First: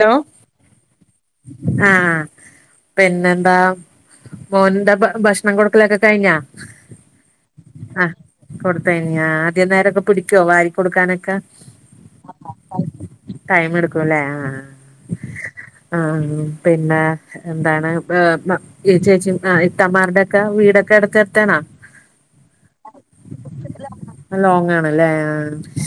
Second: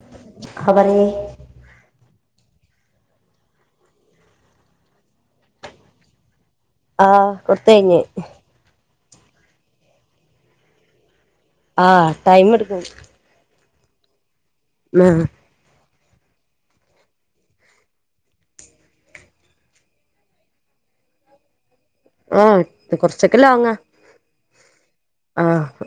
Hello ചിക്കോപരി ആഹ് പിന്നെന്താ മോൻന്താ ബ ഭക്ഷണം കൊടുക്കലൊക്കെ കഴിഞ്ഞ ആഹ് കൊടുത്തഴിഞ് കൊടുതയ്ഞ്ഞോ ആഹ് ആദ്യം നേരൊക്കെ പിടിക്കൊ വാരി കൊടുക്കാനൊക്ക ആഹ് ടൈം എടുക്കും ടൈം എടുക്കുംല്ലേ ആഹ് മഹ് ആഹ് പിന്നെ എന്താണ് ഈ ചേച്ചി ആഹ് ഇത്തമാരുടെക്ക വീടൊക്കെ അടുത്ത് അടുതാണോ? ആഹ് കൊർച്ചൊക്കെ ലോങ്ങ ലോങ്ങാണ് ല്ലേ ആ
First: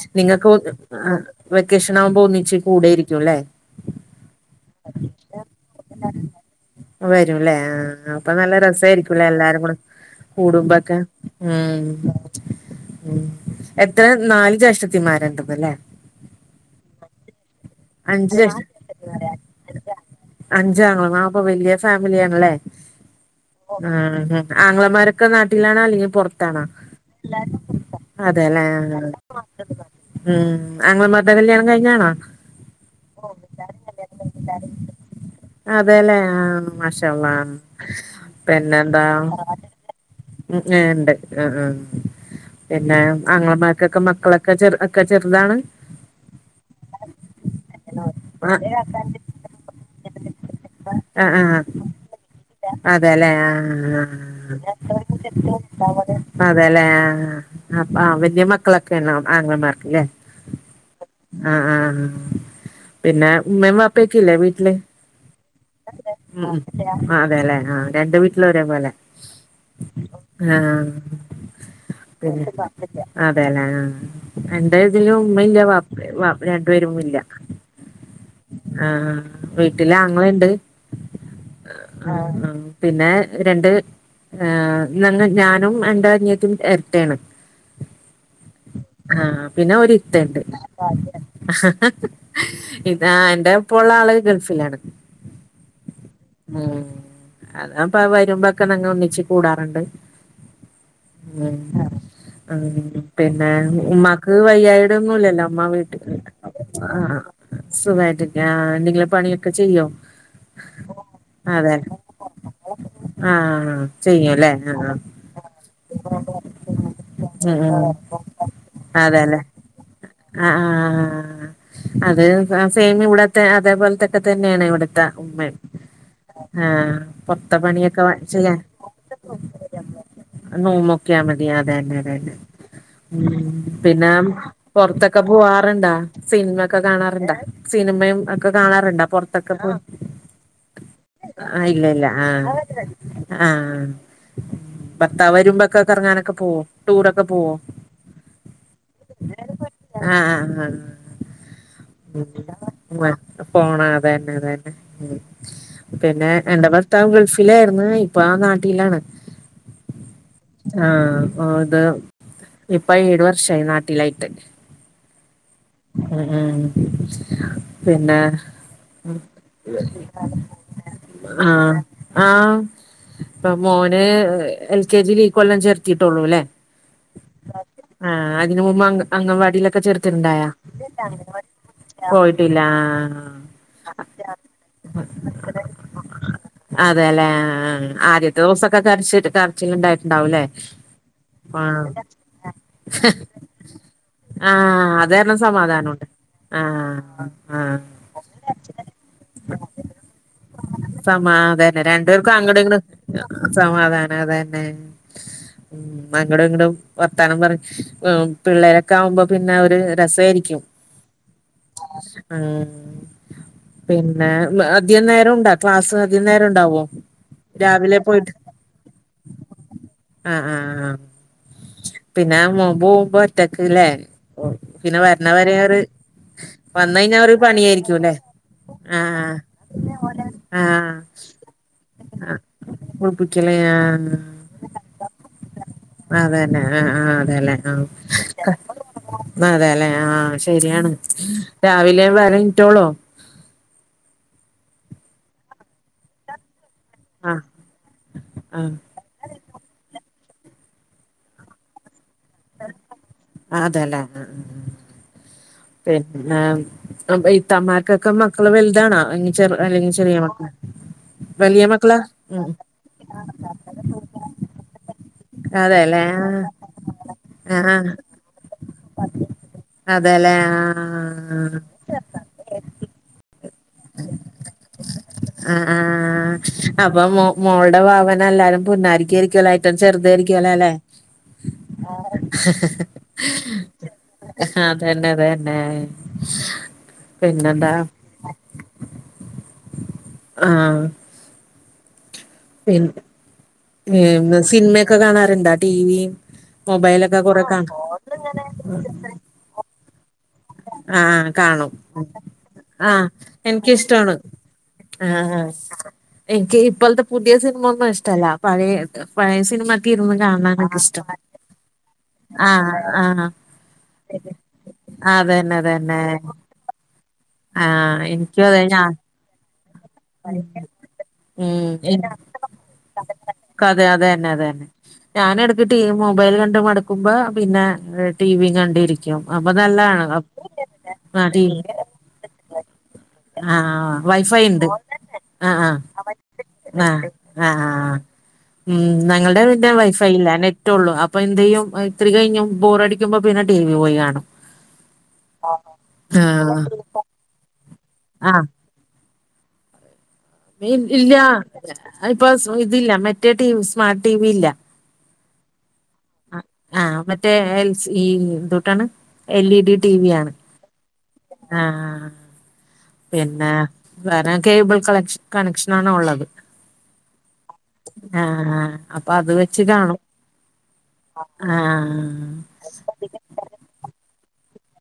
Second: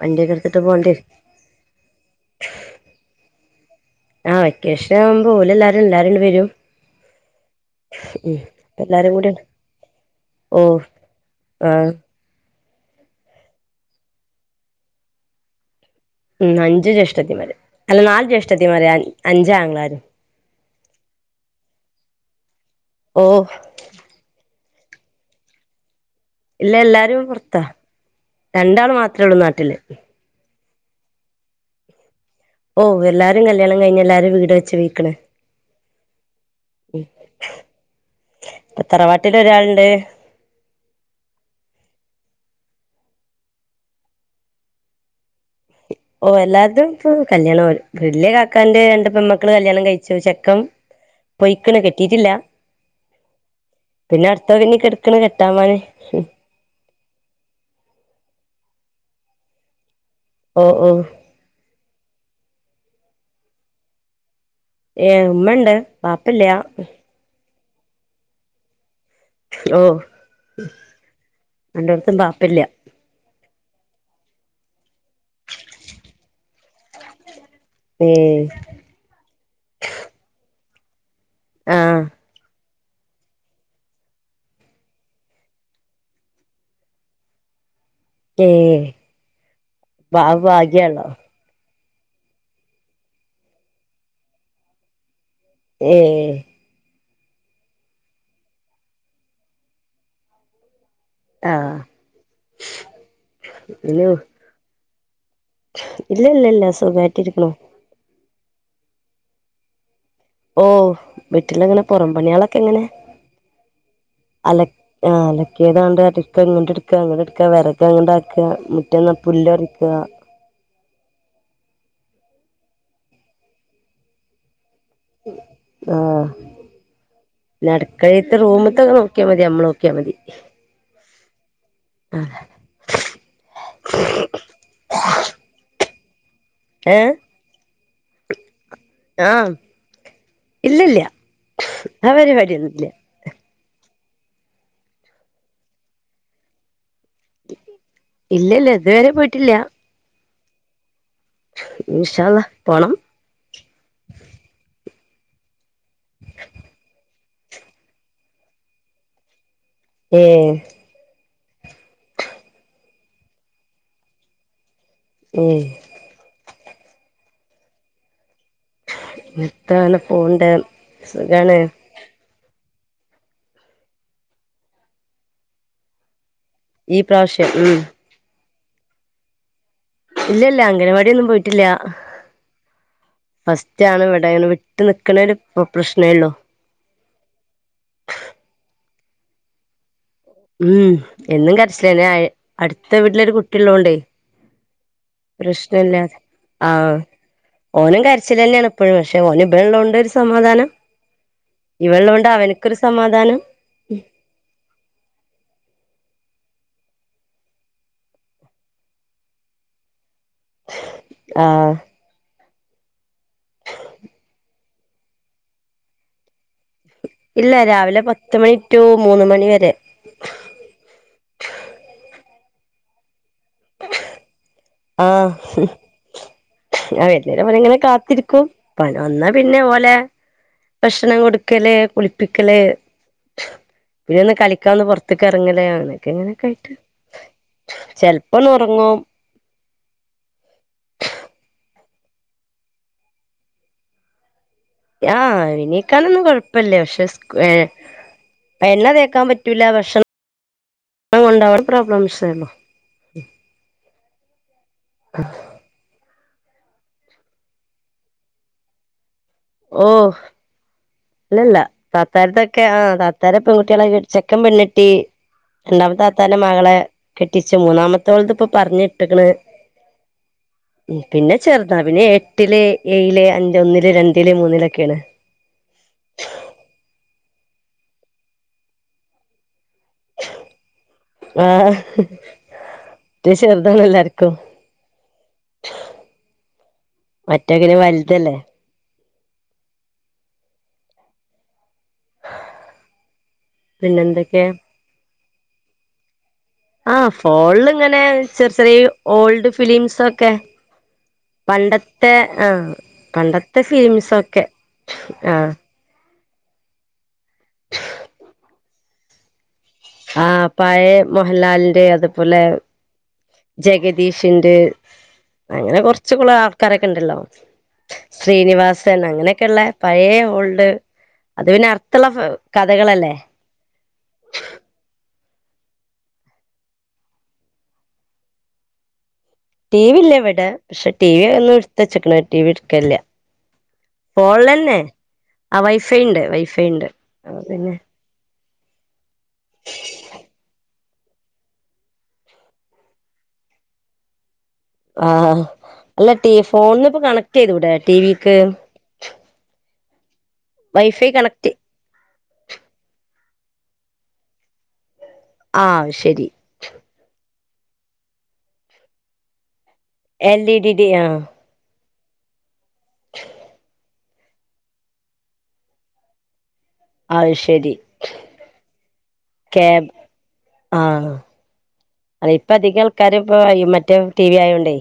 വണ്ടിയൊക്കെ നിങ്ങൾക്ക് ഓ എടുത്തിട്ട് പോണ്ടി വരും ആഹ് വെക്കേഷൻ ആവുമ്പോ ഒന്നിച്ച് കൂടായിരിക്കും ല്ലേ? ആഹ് വെക്കേഷൻ ആകുമ്പോ ഓലെ എല്ലാരും എല്ലാരും ങ്ങ്ണ്ട് വരും വരുംല്ലേ ആഹ് അപ്പൊ ഉം നല്ല രസായിരിക്കുംല്ലേ കൂടി എല്ലാരും കൂടെ ഓ ഉൂടുബക്കെ ഉം ആഹ് ഉമ് എത്ര നാല് ജ്യേഷ്ടത്തിമാരണ്ട് പ്പല്ലേ ഉമ് അഞ്ച് ജ്യേഷ്ഠത്തി മര് അല്ല നാല് അഞ്ച് ജ്യേഷ്ഠത്തി മാര് അഞ്ചാങ്ങളാരും അഞ്ചാങ്ങളും ആ അപ്പൊ വലിയ ഫാമിലിയാണല്ലേ? ഓഹ് ആഹ് ആംഗളമാരൊക്കെ നാട്ടിലാണോ അല്ലെങ്കി പൊർത്തോ? ഇല്ല എല്ലാരും പൊർത്താ അതെല്ലേ രണ്ടാള് മാത്രെ ഉള്ളൂ നാട്ടില് ഉം ആങ്ങെളമാരുടെ കല്യാണം കഴിഞ്ഞാണോ? ഓഹ് എല്ലാരും കല്യാണം കിഞ്ഞ് എല്ലാരും വീട് വെച്ച് വിക്കണ് അതെല്ലേ ആ മാഷാഅള്ളാഹ് പിന്നെന്താ തറവാട്ടില് ഒരാളുണ്ട് ഉഏഹ് ണ്ട് ആഹ് ആഹ് പിന്നെ ആംഗളമാർക്കൊക്കെ മക്കളൊക്കെ ചെ ഒക്കെ ചെറുതാണ് ഓഹ് എല്ലാർതും ഇപ്പൊ കല്യാണം വരും വെല്ല്യ കാക്കാന്റെ രണ്ട് പെൺമക്കള് കല്യാണം കഴിച്ചു ചെക്കൻ അഹ് അഹ് ആഹ് പൊയ്ക്ക്ണ് കെട്ടിയിട്ടില്ല അതെലേ പിന്നെ അടുത്ത ആഹ്ഹ് ഇനി കെട്ക്ക്ണ് കെട്ടാൻ വാന് ഹ് അതല്ലേ അഹ് ആഹ് വെല്ല്യ മക്കളൊക്കെണോ ആങ്ങളമാർക്ക് ലേ ഓഹ് ഓഹ് അഹ് ആഹ് പിന്നെ ഉമ്മേം വാപ്പൊക്കില്ലേ വീട്ടില് ഏഹ് ഉമ്മണ്ട് വാപ്പല്ല്യ ഹ് ആഹ് അതലെ ആഹ് രണ്ട് വീട്ടിലൊരേ പോലെ ഓ ആഹ് രണ്ടോട്ത്തും ബാപ്പല്ല പിന്ന അതെ ലേ ആഹ് അന്റെ ഇതിലും മ്മിംല്ല വാപ്പ് വാ രണ്ടു പേരും ഇല്ല ഏഹ് ആഹ് ആഹ് വീട്ടിലാങ്ങളിംണ്ട് ആഹ് ആഹ് പിന്നെ രണ്ട് ഏ് ഞഞ ഞാനും എന്റെനിയത്തിം എരട്ടയാണ് ഏ ആഹ് പിന്നെ ഒരിത്ത ബാ ഇണ്ട് ഭാഗ്യാണല്ലോ ഇതാ എന്റൊപ്പള്ള ആള് ഗൾഫിലാണ് ഏഹ് ഉം അതാപ്പ വരുമ്പോക്കെ ഞങ്ങ ഒന്നിച്ച് കൂടാറ്ണ്ട് ഉം ആഹ് ഉം പിന്നെ ഇല്ല ഉമ്മാക്ക് വയ്യായിടൊന്നുല്ലല്ലോ ഉമ്മ വീട്ട്ക്ക് ഇല്ല ഇല്ല ആഹ് ആഹ് സുഖായിട്ടിരിക്ക്ണു സുഖായിട്ടില്ലാ ആഹ് എന്തെങ്കിലും പണിയൊക്കെ ചെയ്യോ ഓഹ് അതെ വീട്ടില്ങ്ങനെ പൊറം പണ്യാളൊക്കെങ്ങനെ ആഹ് ചെയ്യും ല്ലെ ആഹ് ആഹ് അലക്കിയതാണ്ടെ അട്ക്ക ഇങ്ങട്ടെട്ക്ക അങ്ങടെട്ക്ക ഉം വെറക് ഉം ണ്ടാക്കാ മുറ്റന്ന്പുല്ല് പറിക്കാ അഹ് ആഹ് അതെ താം സെയിം ഇവടത്തെ അതേപോലത്തെക്കെ തന്നെണ് ഇവിട്ത്തെ ഉമ്മെം ആഹ് ആഹ് പൊർത്തെ പിന്നെ പണിയൊക്കെ അടുക്കളത്തെ വചെയ്യാൻ റൂമത്തൊക്കെ നോക്കിയാ മതി നമ്മള് നോക്കിയാ മതി നോമോക്ക്യ മതിയാ അതന്നെ അതന്നെ ഉം പിന്നാ പൊർത്തൊക്കെ പൂവാറ്ണ്ടാ സിൻമൊക്കെ ഏഹ് കാണാറ്ണ്ടാേ സിനിമയും ഒക്കെ കാണാറ്ണ്ടാ ആഹ് പൊർത്തൊക്കെ പോയി ഇല്ലല്ല ആഹ് ഇല്ല ഇല്ല ആ ആഹ് പരിപാടിയൊന്നുല്ല അഹ് ഭർത്താവരുമ്പൊക്കെ കറങ്ങാനൊക്കെ പോവോ ടൂറൊക്കെ പോവോ ഇല്ലല്ല ഇതുവരെ പോയിട്ടില്ല ആഹ് അഹ് ആഹ് ഇൻഷാ ഉം അള്ളാ പോണം [unintelligible] പോണം അതന്നെലേ ഉം പിന്നെ എന്റെ ഭർത്താവ് ഗൾഫിലായിര്ന്നു ഇപ്പൊ നാട്ടിലാണ് ഏഹ് ആഹ് ഓത് ഇപ്പൊ ഏഴു വർഷായി നാട്ടിലായിട്ട് ഏഹ് ഉം ഉം പിന്നാ ഉം എത്താന പോണ്ട് സുഖാണ് ആഹ് ആഹ് ഇപ്പൊ മോന് എൽ കെ ജീല് ഈ കൊല്ലം ചേർത്തീട്ടൊള്ളൂ ല്ലേ ഈ പ്രാവ്ശ്യം ഉം ആഹ് അതിന് മുമ്പ് അം അംഗൻവാടിയിലൊക്കെ ചേർത്തിട്ടുണ്ടായാ ഇവടെയൊന്നും പോയിട്ടില്ല്യാ പോയിട്ടില്ല ആഹ് ഫസ്റ്റാണിവിടേന് വിട്ട് നിക്ക്ണാെരു പ്ര പ്രശ്നേള്ളൂ അതെ ല്ലെ ആഹ് ആദ്യത്തോസൊക്കെ കരച്ചില് കരച്ചിലിണ്ടായിട്ട്ണ്ടാവുല്ലേ ഉം എന്നും കരച്ചിലന്നെ അയ് അട്ത്ത വീട്ടിലൊരു കുട്ടിള്ളോണ്ടെ ആഹ് അത് കാരണം സമാധാനുണ്ട് അഅ് ഓനും കരച്ചിലന്നെണ്പ്പഴും പഷേ ഓനിബള്ളോണ്ട് ഒരു സമാധാനം ആഹ് അതന്നെ രണ്ടു ഇവളുള്ളോണ്ട് പേർക്കും അവനക്കൊരു അങ്ങട്ഇങ്ങടു സമാധാനം സമാധാനം അതന്നെ അങ്ങടുങ്ങടും വർത്താനം പറഞ്ഞ് ഉം പിള്ളേരൊക്കെ ആവുമ്പോ പിന്നെ ഒര് രെസായിരിക്കും ആഹ് ആഹ് പിന്നെ ബ അധിയ നേരം ഉണ്ടോ ക്ലാസ് അധിയ നേരം ഉ ഇല്ല രാവിലെ പത്ത് മണി റ്റു മൂന്ന് മണി വരെ ആഹ് ആഹ് ആഹ് പിന്നെ മോബ്മോബ് ഒറ്റക്ക് ല്ലേ പിന്നെ വര്ണ വരേ ഒര് വർന്നെ വരെ മോനെങ്ങനെ കാത്തിരിക്കും പ വന്നാ ആഹ് പിന്നെ ഓലെ ആഹ് ഭക്ഷണം കൊടുക്കല് ആഹ് കുളിപ്പിക്കല് കുളിപ്പിക്കല് ആഹ് പിന്നെ ഒന്ന് കളിക്കാനൊന്ന് പൊർ ത്ത്കർങ്ങലയാണ്. അതെന്നെ ആഹ് ആഹ് അതേ ലേ ആഹ് ഒന്നൊറ്ങ്ങും അതെല്ലെ ആ ശരിയാണ് രാവിലെ വര ഇറ്റോളോ ആഹ് എണീക്കാനൊന്നും കൊഴപ്പല്ല ക്ഷെ സ് ആഹ് ഏ ആഹ് എണ്ണ തേക്കാൻ പറ്റ് റ്റൂല ഭക്ഷണം കൊണ്ടോ പ്രോബ്ലംസേള്ളൂ അതെലെ ആഹ് ആഹ് [inaudible] പിന്നെ അപ്പ ഇത്തമ്മാർക്കൊക്കെ മക്കള് വല്താണോ? ഓ ഇല്ലല്ലാ വലിയ മക്കളാ ഉം താത്തർതൊക്കെ ആഹ് താ ത്താരേ പെൺകുട്ടിയാളെ കെ [unintelligible] ചെക്കൻ പെണ്ണെട്ടി അതെല്ലേ രണ്ടാമത്തെതാത്താന്റെ ആഹ് മകളെ കെട്ടിച്ചു ആഹ് മൂന്നാമത്തോള്ത് പ്പൊ പറ് ഞിട്ട്ക്ണ് അതെല്ലേ പിന്നെ ആഹ് ചെർത [unintelligible] പിന്നെ എട്ടില്, ഏയില്, അഞ്ച് ഒന്നില് രണ്ടില്, മൂന്നില്, ഒക്കേണ് ആഹ് ആഹ് അപ്പൊ മോ മോള്ടെ വാവനെ എല്ലാരും പുന്നാരിക്കായിരിക്കു [unintelligible] ചെർതായിരിക്കുംഅലെ ലേ ആഹ് [unintelligible] ചെർതാണളെല്ലാരും ആഹ് അതന്നെ അതന്നെ പിന്നെന്താ മറ്റേങ്ങനെ [unintelligible] ആഹ് ഫീൽട് ഏന്ന പിന്നെന്തൊക്കെ സിൻമയൊക്കെ കാണാർണ്ടോ ടിവിം മൊബൈലൊക്കെ കൊറേ കാണോ ചെറ്ചെറിയേ ഓൾഡ് ഫിലിംസ് ഒക്കെ ആഹ് കാണും പണ്ടത്തെ ആഹ് പണ്ടത്തെ ആഹ്എനിക്കിഷ്ടാണ് ഫിലിംസൊക്കെ ആഹ് ആഹ് ആ എനിക്ക് ഇപ്പൾത്തെ പുതിയ സിൻമ ഒന്നും ഇഷ്ടല്ല പഴയത് പഴയ സിനിമ ആഹ് പഴേ മോഹൻലാലിന്റെ അതുപോലെ ആഹ് ആഹ് ജഗദീഷിന്റെ അതന്നെ അങ്ങനെ അതന്നെ കൊർച്ച് കൊള ആൾക്കാരൊക്കെണ്ടല്ലോ ആഹ് എനിക്കും അതെ ഞാൻ ശ്രീനിവാസൻ അങ്ങനെയൊക്കെള്ള പഴേ ഓൾഡ് അത് പിന്നെ അർഥള്ള ഫ കഥകളല്ലേ ക്കതെ അതെന്നെ അതെന്നെ ഞാന് എടക്ക് ടിവിമൊബൈൽ കണ്ടുമടുക്കുമ്പോ പിന്നെ ടിവിം കണ്ടിരി ക്കും അപ്പതാ ടി വി ഇല്ല ഇവിടെ പക്ഷെ ടി വി എന്ന്ട്ത്തച്ച്ക്ക്ണ് ടി വി ട്ക്കൽല്ലാ ആ വൈഫൈ ഉണ്ട് ഫോൺലല്ലെ ആ ആഹ് ആ വൈഫൈണ്ട് വൈഫൈണ്ട് അപൊപിന്നെ അഹ് ഉം ന്നങ്ങള്ടെ വീടിൻ്റെ വൈഫൈല്ല നെറ്റ് ഉള്ളൂ പ്പന്തെയ്യും ഇത്തിരി കഴിഞ്ഞ് ബോറടിക്കുമ്പോ പിന്നെ ടി വി പോയി കാണും. ആഹ് അല്ല ആ ടി ഫോണിന്ന്ഇപ്പൊ കണക്ട്യ്തൂടെ ടി ആ വിക്ക് [unintelligible] വൈഫൈ ഇല്ലാ കണക്ട് അ അയിപ്പൊ സ് ഇതില്ല മറ്റേ ടിവി സ്മാർട്ട് ടിവി ഇല്ല ആവ് ശെരി ആഹ് മറ്റേ എൽ സി എന്തുട്ടാണ് L E D T V ആണ് എൽ ഇ ഡി ഡി ആഹ് ആഹ് പിന്നെ വേറെ കേബിൾ കളക്ഷ് കണക്ഷനാണ് ഒള്ളത് അവ് ശെരി ആഹ് ആഹ് അപ്പൊ അത് വെച്ച് കാണും ആഹ് കാരപകയിയും മറ്റേ ടി വി ആയോണ്ടേ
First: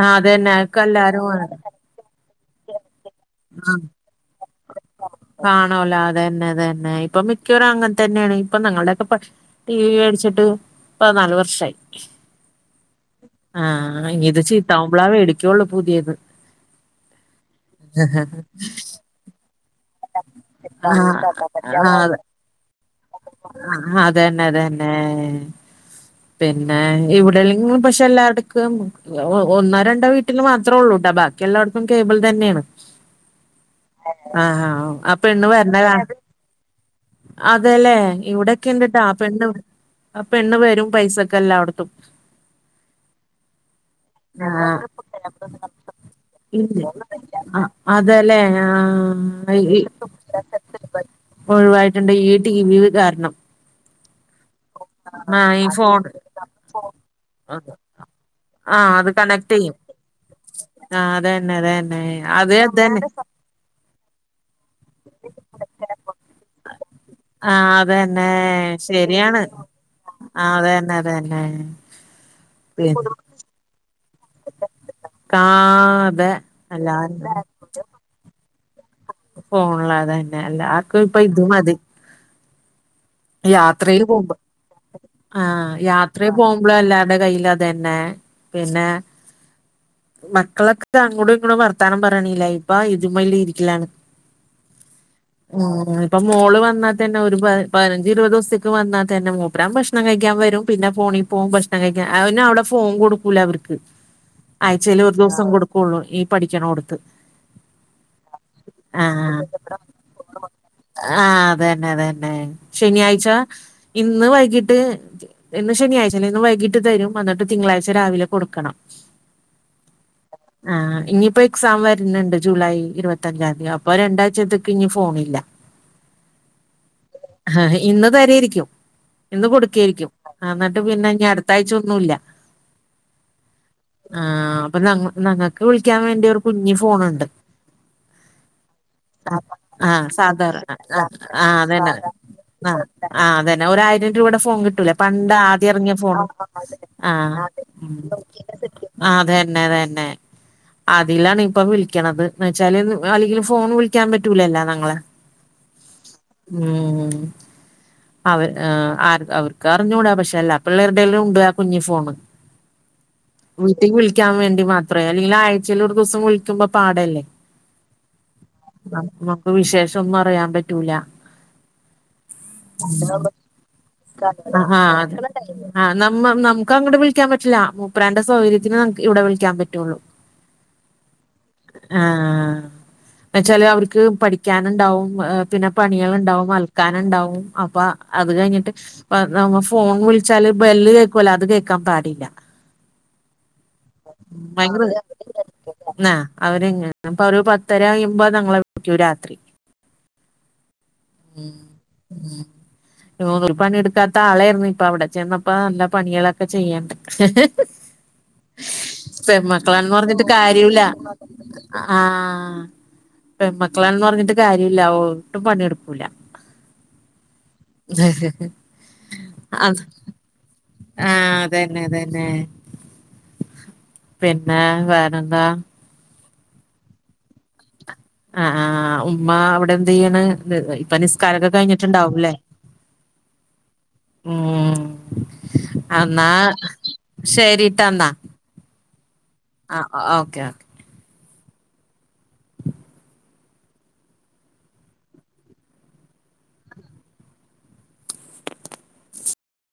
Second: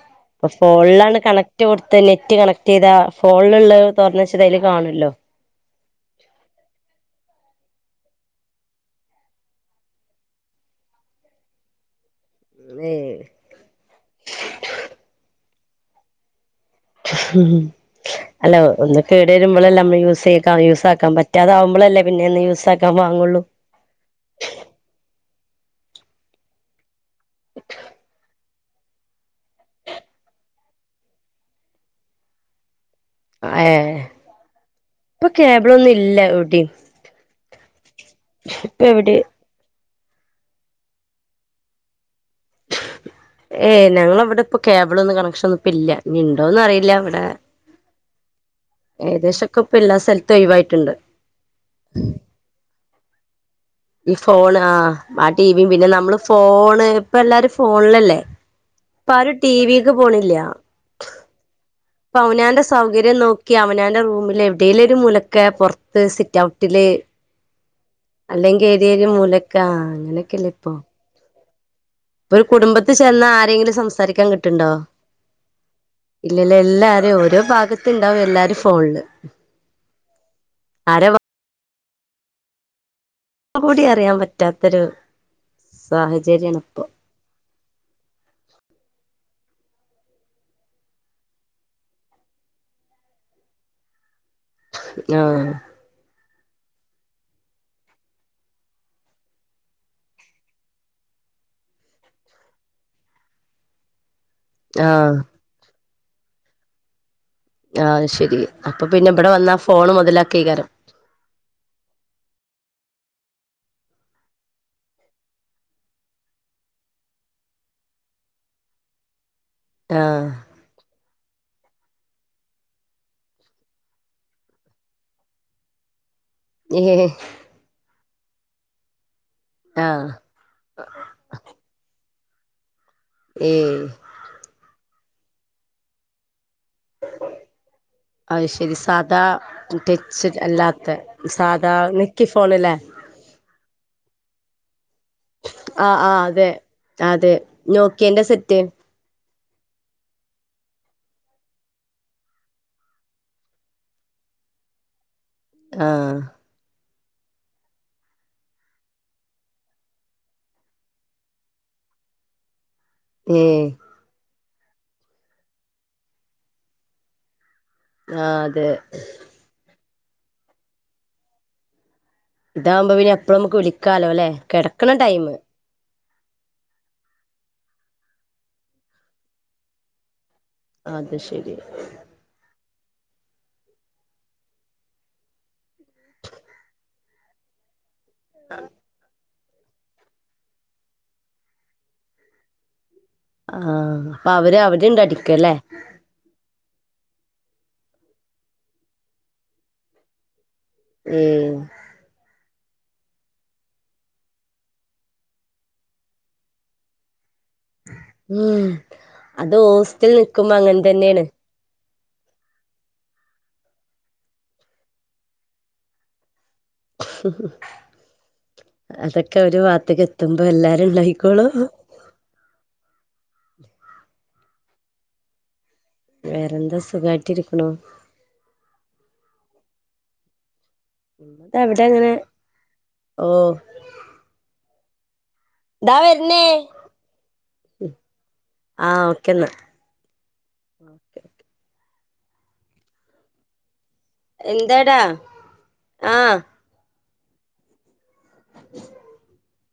ആ ഇപ്പൊ അതന്നെ അതൊക്കെ ഫോണിലാണ് എല്ലാരും വേണം കണക്ട് കൊടു ത്തെ നെറ്റ് കണക്ട് ചെയ്താ ഫോണിലുള്ള തൊറന്നു വെച്ച അതിൽ കാണുല്ലോ കാണുലോ അതന്നെ അതന്നെ ഇപ്പൊ മിക്കവും അങ്ങനെ തന്നെയാണ് ഇപ്പൊ നങ്ങളുടെ ക്കെ പ ടി വി വേടിച്ചിട്ട് പതിനാല് വർഷായി ആഹ് ഇഞ്ഞിത്ചീത്താവുമ്പളാ വേടിക്കൊള്ളൂ പുതിയത് ഉം അല്ലാ ഒന്ന് കേട് വരുമ്പോളല്ലേ നമ്മൾ യൂസെകാ ആ യൂസാക്കാ പറ്റാത ആവുമ്പോളല്ലേ ആ പിന്നെ ഒന്ന് യൂസാ ക്കാൻ വാങ്ങുള്ളൂ ഏഹ് പിന്നെ ഇവിടെല്ലങ്കിലും പക്ഷെ എല്ലാ ട് ഒന്നോ രണ്ടോ വീട്ടില് മാത്രം ഒള്ളൂട്ടാ ബാക്കി എല്ലാവട്ത്തും കേബിൾ തന്നെയാണ് ഏഹ് ആഹാ ഇപ്പൊ കേബ്ളൊന്നും ഇല്ല എവിടിം അതല്ലേ ഇവിടെക്കെ ഇണ്ടിട്ടാ എവിടെ പെണ് ആപെണ്ണ് വരും പൈസക്ക് എല്ലായിടത്തും ഏഹ് ഞങ്ങളവിടെ ഇപ്പൊ ആഹ് കേബിളൊന്നും കണക്ഷൻ ഒന്നും ഇപ്പൊഇല്ല ഇഞ്ഞ് ഇണ്ടോന്ന് ഇല്ല അറിയില്ല ഇവിടെ ആഹ് അതെല്ലേ ഏകദേശം ആഹ് ഒക്കെ ഇപ്പൊ ഈ എല്ലാ സ്ഥലത്തും ഒഴിവായിട്ടുണ്ട് ഒഴിവായിട്ടുണ്ട് ഈ ടി വി കാരണം ഈ ഫോൺ ആഹ് ആഹ് ഈ ടിവിയും പിന്നെ ഫോൺ നമ്മള് ഫോണ് ഇപ്പൊ എല്ലാരും ഫോണിലല്ലേ ആഹ് അത് ഇപ്പൊ ആരും ടി കണക്ട് ചെയ്യും വിക്ക് പോണില്ല ആഹ് അതന്നെ അതന്നെ ഇപ്പൊ അത് അവനാന്റെ അതന്നെ സൗകര്യം നോക്കി അവനാന്റെ റൂമില് എവിടേലും ഒരു മൂ ലക്കെ പുറത്ത് സിറ്റ് ഔട്ടില് ആഹ് അതന്നേ ശരിയാണ് ക്കാ അങ്ങനെയൊക്കെല്ലേ ഇപ്പൊ അതെ ന്നെ ഇപ്പൊര് കുടുംബത്തി ചെന്നാ ആരെങ്കിലും സംസാരിക്കാൻ കിട്ട് ണ്ടോ ഇല്ലല്ല എല്ലാരും ഓരോ ഭാഗത്തുണ്ടാവും എല്ലാരും ഫോണില് ഫോണില് അതന്നെ എല്ലാർക്കും ആരെ ഇപ്പൊ ഇത് മതി വാക്കും കൂടി യാത്രയില് അറിയാൻ പോകുമ്പോ പറ്റാത്തൊരു ആഹ് യാത്രയില് സാഹചര്യാണ് പോകുമ്പോളും ഇപ്പൊ എല്ലാ രുടെ കയ്യിലും അതന്നെ പിന്നെ മക്കളൊക്കെ അങ്ങോട്ടും ഇങ്ങോട്ടും വർത്താനം പറയ്ണില്ല ഇപ്പൊ ഇതി മ്മല് ഇരിക്കലാണ് ആഹ് അതാണ് ഇപ്പൊ മോള് വന്നാ തന്നെ ഓര് പ പതിനഞ്ച് ഇരുപത് ദിവസത്തേക്ക് വന്നാൽ തന്നെ മൂപ്പരാ ഭക്ഷണം കഴിക്കാൻ വരും പിന്നെ ഫോണി പോവും ഭക്ഷണം കഴിക്കൻ അവന് അവിടെ ഫോൺ കൊടു ക്കൂല അവർക്ക് ആഴ്ചയിൽ ഒരു ആഹ് ദിവസം കൊടുക്കുള്ളൂ ഈ പഠിക്കണോ ട്ത്ത് ആഹ് അത് ശരി അപ്പൊ പിന്നെ ഇവിടെ വന്നാ ഫോൺ മുതലാക്കേകാരം ആഹ് അതന്നെ അതന്നെ ശനിയാഴ്ച്ച ഇന്ന് വൈകിട്ട് ഇന്ന് ശനിയാഴ്ച്ചഅല്ലെ ഇന്ന് വൈകിട്ട് തരും എന്നിട്ട് തിങ്കളാഴ്ച്ച രാവിലെ കൊടുക്കണം ആഹ് ആഹ് ഇനിയിപ്പോ എക്സാം വരുന്നുണ്ട് ജൂലൈ ഇരുപത്തിഞ്ചാം തീയതി അപ്പൊ രണ്ടാഴ്ചത്തക്ക് ഇനി ഫോണില്ല ഏ ഹേഹേ ആഹ് ഇന്ന് തരായിരിക്കും ഇന്ന് ആഹ് കൊടുക്കായിരിക്കും എന്നിട്ട് പിന്നെ അടുത്താഴ്ച ഒന്നുല്ല ഏയ് ആഹ് അപ്പൊ ഞങ്ങ ഞങ്ങക്ക് വിളിക്കാൻ വേണ്ടി ഒരു കുഞ്ഞു ഫോണുണ്ട് അത് ശരി സാദാ ആഹ് ടച്ച് സാധാരണ അല്ലാത്ത ആഹ് സാദാ അതന്നെ നെക്കി ഫോണ്ല്ലേ ആഹ് ആ അതന്നെ ഒര് ആയിരം രൂപയുടെ ഫോൺ കിട്ടൂലേ പണ്ട് ആദ്യം ഇറങ്ങിയ ആഹ് ഫോൺ ആഹ് അതെ അതെ ആഹ് നോക്കിയന്റെ സെറ്റ് ആ അതന്നെ അതന്നെ അതിലാണ് ഇപ്പം വിളിക്കണ്ത് എന്ന് വെച്ചാല് അല്ലെങ്കിലും ഫോൺ വിളിക്കാൻ പറ്റൂലല്ലോ ഞങ്ങളെ ആഹ് ഉം അവർ ആ ആര് അവർക്ക് അറിഞ്ഞൂടാ പക്ഷെ എല്ലാ പിള്ളേരുടേലും ഉണ്ട് ആ കുഞ്ഞു ഫോണ് ഏ [inaudible] വീട്ടിൽ വിളിക്കാൻ വേണ്ടി മാത്ര അല്ലെങ്കിൽ ആഴ്ചയിൽ ഒരു ദിവസം വിളിക്കുമ്പോ പാടല്ലേ ആഹ് അതെ നമുക്ക് വിശേഷം ഒന്നു അറിയാ പറ്റൂല ഉം ഇതാവുമ്പോ പിന്നെ എപ്പഴും നമുക്ക് വിളിക്കാലോ അല്ലെ അ കിടക്കണ ആഹ് ടൈമ് ആഹ് നമ്മ് നമുക്ക് അങ്ങട്ട് വിളിക്കാൻ പറ്റൂല്ല മൂപ്പ്രാന്റെ സൗകര്യത്തിന് നമ് ഇവിടെ വിളിക്കാൻ പറ്റുള്ളൂ [inaudible] അത് ശരി ആഹ് ന്നച്ചാല് അവർക്ക് പഠിക്കാന്ണ്ടാവും പിന്നെ പണികള്ണ്ടാവും അ ക്കാന്ണ്ടാവും അപ്പൊ അത് കഴിഞ്ഞിട്ട് വ നമ്മ ഫോൺ വിളിച്ചാല് ബെല്ല് കേക്കോലൊ അത് കേക്കാന് പാടില്ല ആഹ് അപ്പ അവര് അവണ്ടടിക്കലേ ന്ന അവര്ങ്ങ് ഇപ്പൊ ഒരു പത്തരകയ്യുമ്പോ നങ്ങളെ വിളിക്കു രാത്രി ഏ ഉം ഉം രൂന്നൂർ പണിടുക്കാത്ത ആളായിരുന്നുപ്പ അവിടെ ചെന്നപ്പോ നല്ല പണികളൊക്കെ ചെയ്യ്ണ്ട് ഉം അത് പെമ്മക്കളാന്ന് ഹോസ്റ്റലിൽ പറഞ്ഞിട്ട് നിക്കുമ്പോ കാര്യുല്ല അങ്ങനെ തന്നെയാണ് ആഹ് പെമ്മക്കളാന്ന് പറഞ്ഞിട്ട് കാര്യില്ല ഒട്ടും പണിയെടുക്കൂല [inaudible] [inaudible] അതൊക്കെ ഒരു അസ് ഭാഗത്തേക്ക് എത്തുമ്പോ എല്ലാരും ആഹ് ഉണ്ടായിക്കോളും അതന്നെ അതന്നെ പിന്നെ വേറെന്താ വേറെന്താ സുഖായിട്ടിരിക്കുണു ആഹ് ആഹ് ഉമ്മ അവിടെ എന്ത്യ്യ്ണ് ഇപ്പൊ നിസ്കാരൊക്കെ കഴിഞ്ഞിട്ടുണ്ടാവുലെ ഓഹ് ഉം എന്നാ വരുന്നേ ശരിട്ടന്നാ ആഹ് ഓക്കെന്നാ ആഹ് ഓക്കെ ഓക്കെ [inaudible] എന്തെടാ ആഹ് [inaudible]